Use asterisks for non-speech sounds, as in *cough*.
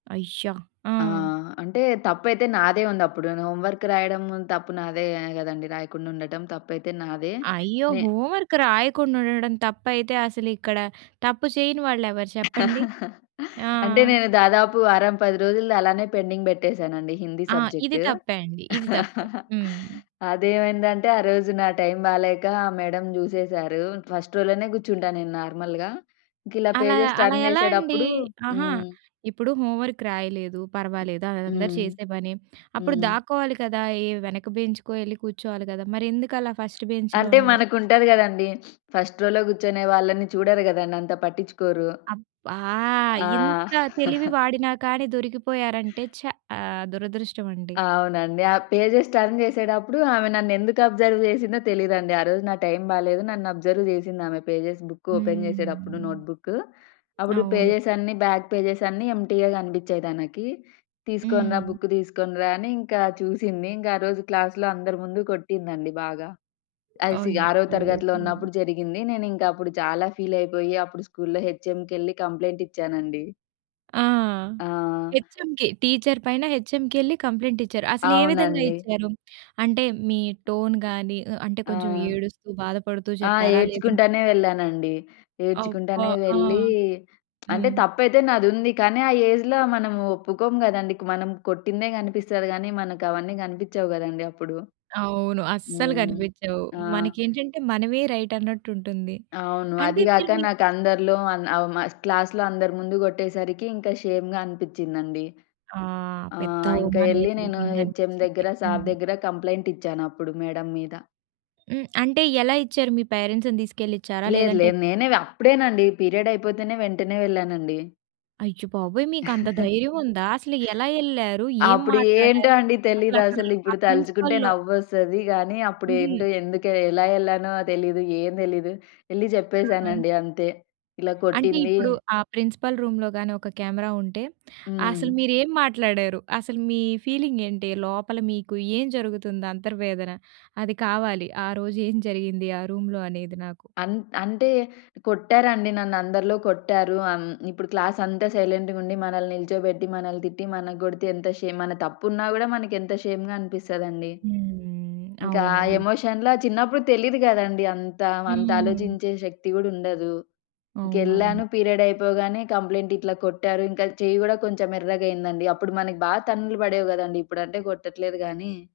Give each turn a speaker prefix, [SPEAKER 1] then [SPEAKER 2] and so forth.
[SPEAKER 1] అయ్య! ఆ!
[SPEAKER 2] ఆ! అంటే తప్పైతే నాదే ఉందప్పుడు ను హోంవర్క్ రాయడం తప్పు నాదే గదండీ! రాయకుండ ఉండటం తప్పైతే నాదే.
[SPEAKER 1] అయ్యో!
[SPEAKER 2] నే
[SPEAKER 1] హోంవర్క్ రాయకుండా ఉండడం తప్పైతే అసలిక్కడ తప్పు చేయని వాళ్ళెవరు చెప్పండి.
[SPEAKER 2] *chuckles*
[SPEAKER 1] ఆ!
[SPEAKER 2] అంటే నేను దాదాపు వారం, 10 రోజులుది అలానే పెండింగ్ బెట్టేసానండి హిందీ
[SPEAKER 1] ఆ! ఇది
[SPEAKER 2] సబ్జెక్టు.
[SPEAKER 1] తప్పే అండి. ఇది తప్పే.
[SPEAKER 2] *chuckles*
[SPEAKER 1] హ్మ్.
[SPEAKER 2] అదేమైందంటే ఆ రోజు నా టైమ్ బాలేక మేడం జూసేసారు. ఫస్ట్ రోలోనే గూర్చుంటా నేను నార్మల్‌గా. ఇంకిలా
[SPEAKER 1] అలా
[SPEAKER 2] పేజెస్
[SPEAKER 1] అలా
[SPEAKER 2] టర్న్
[SPEAKER 1] ఎలా అండి?
[SPEAKER 2] జేసేటప్పుడు
[SPEAKER 1] ఆహా!
[SPEAKER 2] హ్మ్.
[SPEAKER 1] ఇప్పుడు హోంవర్క్ రాయలేదు. పర్వాలేదు. అదందరూ
[SPEAKER 2] హ్మ్.
[SPEAKER 1] చేసే పనే. అప్పుడు
[SPEAKER 2] హ్మ్.
[SPEAKER 1] దాక్కోవాలి కదా! ఏ వెనక బెంచ్‌కో ఎళ్ళి కూర్చోవాలి గదా! మరెందుకు అలా ఫస్ట్
[SPEAKER 2] అంటే
[SPEAKER 1] బెంచ్‌లోనే?
[SPEAKER 2] మనకుంటాది కదండీ. *sniffs* ఫస్ట్ రోలో గూర్చొనే వాళ్ళని చూడరు గదండీ అంత పట్టిచ్చుకోరు.
[SPEAKER 1] అబ్బా!
[SPEAKER 2] ఆ!
[SPEAKER 1] ఇంత తెలివి
[SPEAKER 2] *chuckles*
[SPEAKER 1] వాడినా కానీ దొరికిపోయారంటే చా! ఆహ్, దురదృష్టవండి!
[SPEAKER 2] అవునండి. ఆ పేజెస్ టర్న్ జేసేటప్పుడు, ఆమె నన్నేందుకు అబ్జర్వ్ చేసిందో తెలీదండి. ఆ రోజు నా టైం బాలేదు. నన్ను అబ్జర్వ్ చేసింది ఆమె, పేజెస్ బుక్కు ఓపెన్ చేసేటప్పుడు
[SPEAKER 1] హ్మ్.
[SPEAKER 2] నోట్‌బుక్కు. అప్పుడు
[SPEAKER 1] అవును.
[SPEAKER 2] పేజెసన్నీ బ్యాక్ పేజెసన్నీ ఎంప్టీగా గపిచ్చాయి తనకి. తీసుకొనిరా
[SPEAKER 1] హ్మ్.
[SPEAKER 2] బుక్ తీసుకొనిరా అని, ఇంకా చూసింది. ఇంకా ఆరోజు క్లాస్‌లో అందరి ముందు కొట్టిందండి బాగా. అసి ఆరో
[SPEAKER 1] అయ్యో!
[SPEAKER 2] తరగతిలో ఉన్నప్పుడు జరిగింది. నేనింకప్పుడు చాలా ఫీలైపోయి, అప్పుడు స్కూల్‌లో హెచ్ఎంకెళ్లి కంప్లెయింట్ ఇచ్చానండి.
[SPEAKER 1] ఆ!
[SPEAKER 2] ఆ!
[SPEAKER 1] హెచ్‌ఎంకి, టీచర్ పైన హెచ్‌ఎంకెళ్లి కంప్లెయింటిచ్చారు. అసలే విధంగా
[SPEAKER 2] అవునండి.
[SPEAKER 1] ఇచ్చారు? అంటే మీ టోన్ గాని, ఆహ్, అంటే కొంచెం
[SPEAKER 2] ఆ!
[SPEAKER 1] ఏడుస్తూ, బాధపడుతూ
[SPEAKER 2] ఆ!
[SPEAKER 1] చెప్పారా? లేదంటే
[SPEAKER 2] ఏడ్చుకుంటానే వెళ్ళానండి.
[SPEAKER 1] అబ్బా!
[SPEAKER 2] ఏడ్చుకుంటానే
[SPEAKER 1] ఆ!
[SPEAKER 2] వెళ్లీ, అంటే
[SPEAKER 1] హ్మ్.
[SPEAKER 2] తప్పైతే నాదుంది. కానీ ఆ ఏజ్‌లో మనము ఒప్పుకోము గదండీ క్ మనం కొట్టిందే గనిపిసస్తది గానీ, మనకవన్నీ గనిపిచ్చవు గదండీ అప్పుడు!
[SPEAKER 1] అవును. అస్సలు
[SPEAKER 2] హ్మ్.
[SPEAKER 1] గనిపిచ్చవు.
[SPEAKER 2] ఆ!
[SPEAKER 1] మనకేంటంటే మనమే రైట్ అన్నట్టుంటుంది.
[SPEAKER 2] అవును.
[SPEAKER 1] అంటే
[SPEAKER 2] అది గాక
[SPEAKER 1] మీరు మీ
[SPEAKER 2] నాకందరిలో అన్ అవమా క్లాస్‌లో అందరు ముందు గొట్టేసరికి, ఇంక షేమ్‌గా అనిపిచ్చిందండి.
[SPEAKER 1] ఆ!
[SPEAKER 2] ఆ!
[SPEAKER 1] పెద్ద
[SPEAKER 2] ఇంక
[SPEAKER 1] అవమానమే
[SPEAKER 2] ఎళ్లి నేను హెచ్ఎం
[SPEAKER 1] జరిగిందనిపిచ్చింది.
[SPEAKER 2] దగ్గర, సార్
[SPEAKER 1] హ్మ్.
[SPEAKER 2] దగ్గర కంప్లెయింటిచ్చాను అప్పుడు మేడం మీద.
[SPEAKER 1] హ్మ్. అంటే ఎలా ఇచ్చారు? మీ పేరెంట్స్‌ని తీసుకెళ్ళిచ్చారా?
[SPEAKER 2] లేదు,
[SPEAKER 1] లేదంటే
[SPEAKER 2] లేదు. నేనే వ అప్పుడేనండి. పీరియడ్ అయిపోతేనే వెంటనే వెళ్ళానండి.
[SPEAKER 1] అయ్యో బాబోయ్! మీకంత ధైర్యముందా?
[SPEAKER 2] *chuckles*
[SPEAKER 1] అసలెలా ఎళ్ళారు? ఏం
[SPEAKER 2] అప్పుడేంటో
[SPEAKER 1] మాట్లాడారు?
[SPEAKER 2] అండి
[SPEAKER 1] అసలు అక్కడా ల్
[SPEAKER 2] తెలీదసలు.
[SPEAKER 1] ఆ
[SPEAKER 2] ఇప్పుడు తలుచుకుంటే
[SPEAKER 1] ప్రిన్సిపల్‌లో
[SPEAKER 2] నవ్వొస్తది గానీ,
[SPEAKER 1] హుహు.
[SPEAKER 2] అప్పుడేంటో ఎందుకే ఎలా ఎళ్ళానో తెలీదు. ఏం తెలీదు. ఎళ్లి
[SPEAKER 1] ఆ!
[SPEAKER 2] జెప్పేసానండి అంతే. ఇలా
[SPEAKER 1] అంటే
[SPEAKER 2] కొట్టింది
[SPEAKER 1] ఇప్పుడు, ఆ ప్రిన్సిపల్ రూమ్‌లో గానీ, ఒక కెమెరా ఉంటే
[SPEAKER 2] హ్మ్.
[SPEAKER 1] అసలు మీరేం మాట్లాడారు? అసలు మీ ఫీలింగేంటి? లోపల మీకు ఏం జరుగుతుంది అంతర్వేదన అది కావాలి. ఆ రోజు ఏం జరిగింది, ఆ రూమ్‌లో అనేది నాకు?
[SPEAKER 2] అంట్ అంటే కొట్టారండి నన్ను అందరిలో కొట్టారు. అన్ ఇప్పుడు క్లాసంతా సైలెంట్‌గుండి, మనల్ని నిల్చోబెట్టి, మనల్ని తిట్టి, మన కొడితే ఎంత షేమ్ మన తప్పున్నా గూడా మనకెంత షేమ్‌గా అనిపిస్తాదండి!
[SPEAKER 1] హ్మ్.
[SPEAKER 2] ఇంక
[SPEAKER 1] అవును
[SPEAKER 2] ఆ
[SPEAKER 1] నిజ్
[SPEAKER 2] ఎమోషన్‌లో చిన్నప్పుడు తెలీదు గదండీ అంతా. అంత
[SPEAKER 1] హ్మ్.
[SPEAKER 2] ఆలోచించే శక్తి గూడా ఉండదు.
[SPEAKER 1] అవునవును.
[SPEAKER 2] ఇంకెళ్ళాను పీరియడ్ అయిపోగానే కంప్లెయింట్ ఇట్లా కొట్టారు ఇంకా చెయ్యి గూడా కొంచెం ఎర్రగయిందండి. అప్పుడు మనకి బాగా తన్నులు పడేవి గదండీ ఇప్పుడంటే కొట్టట్లేదు గానీ.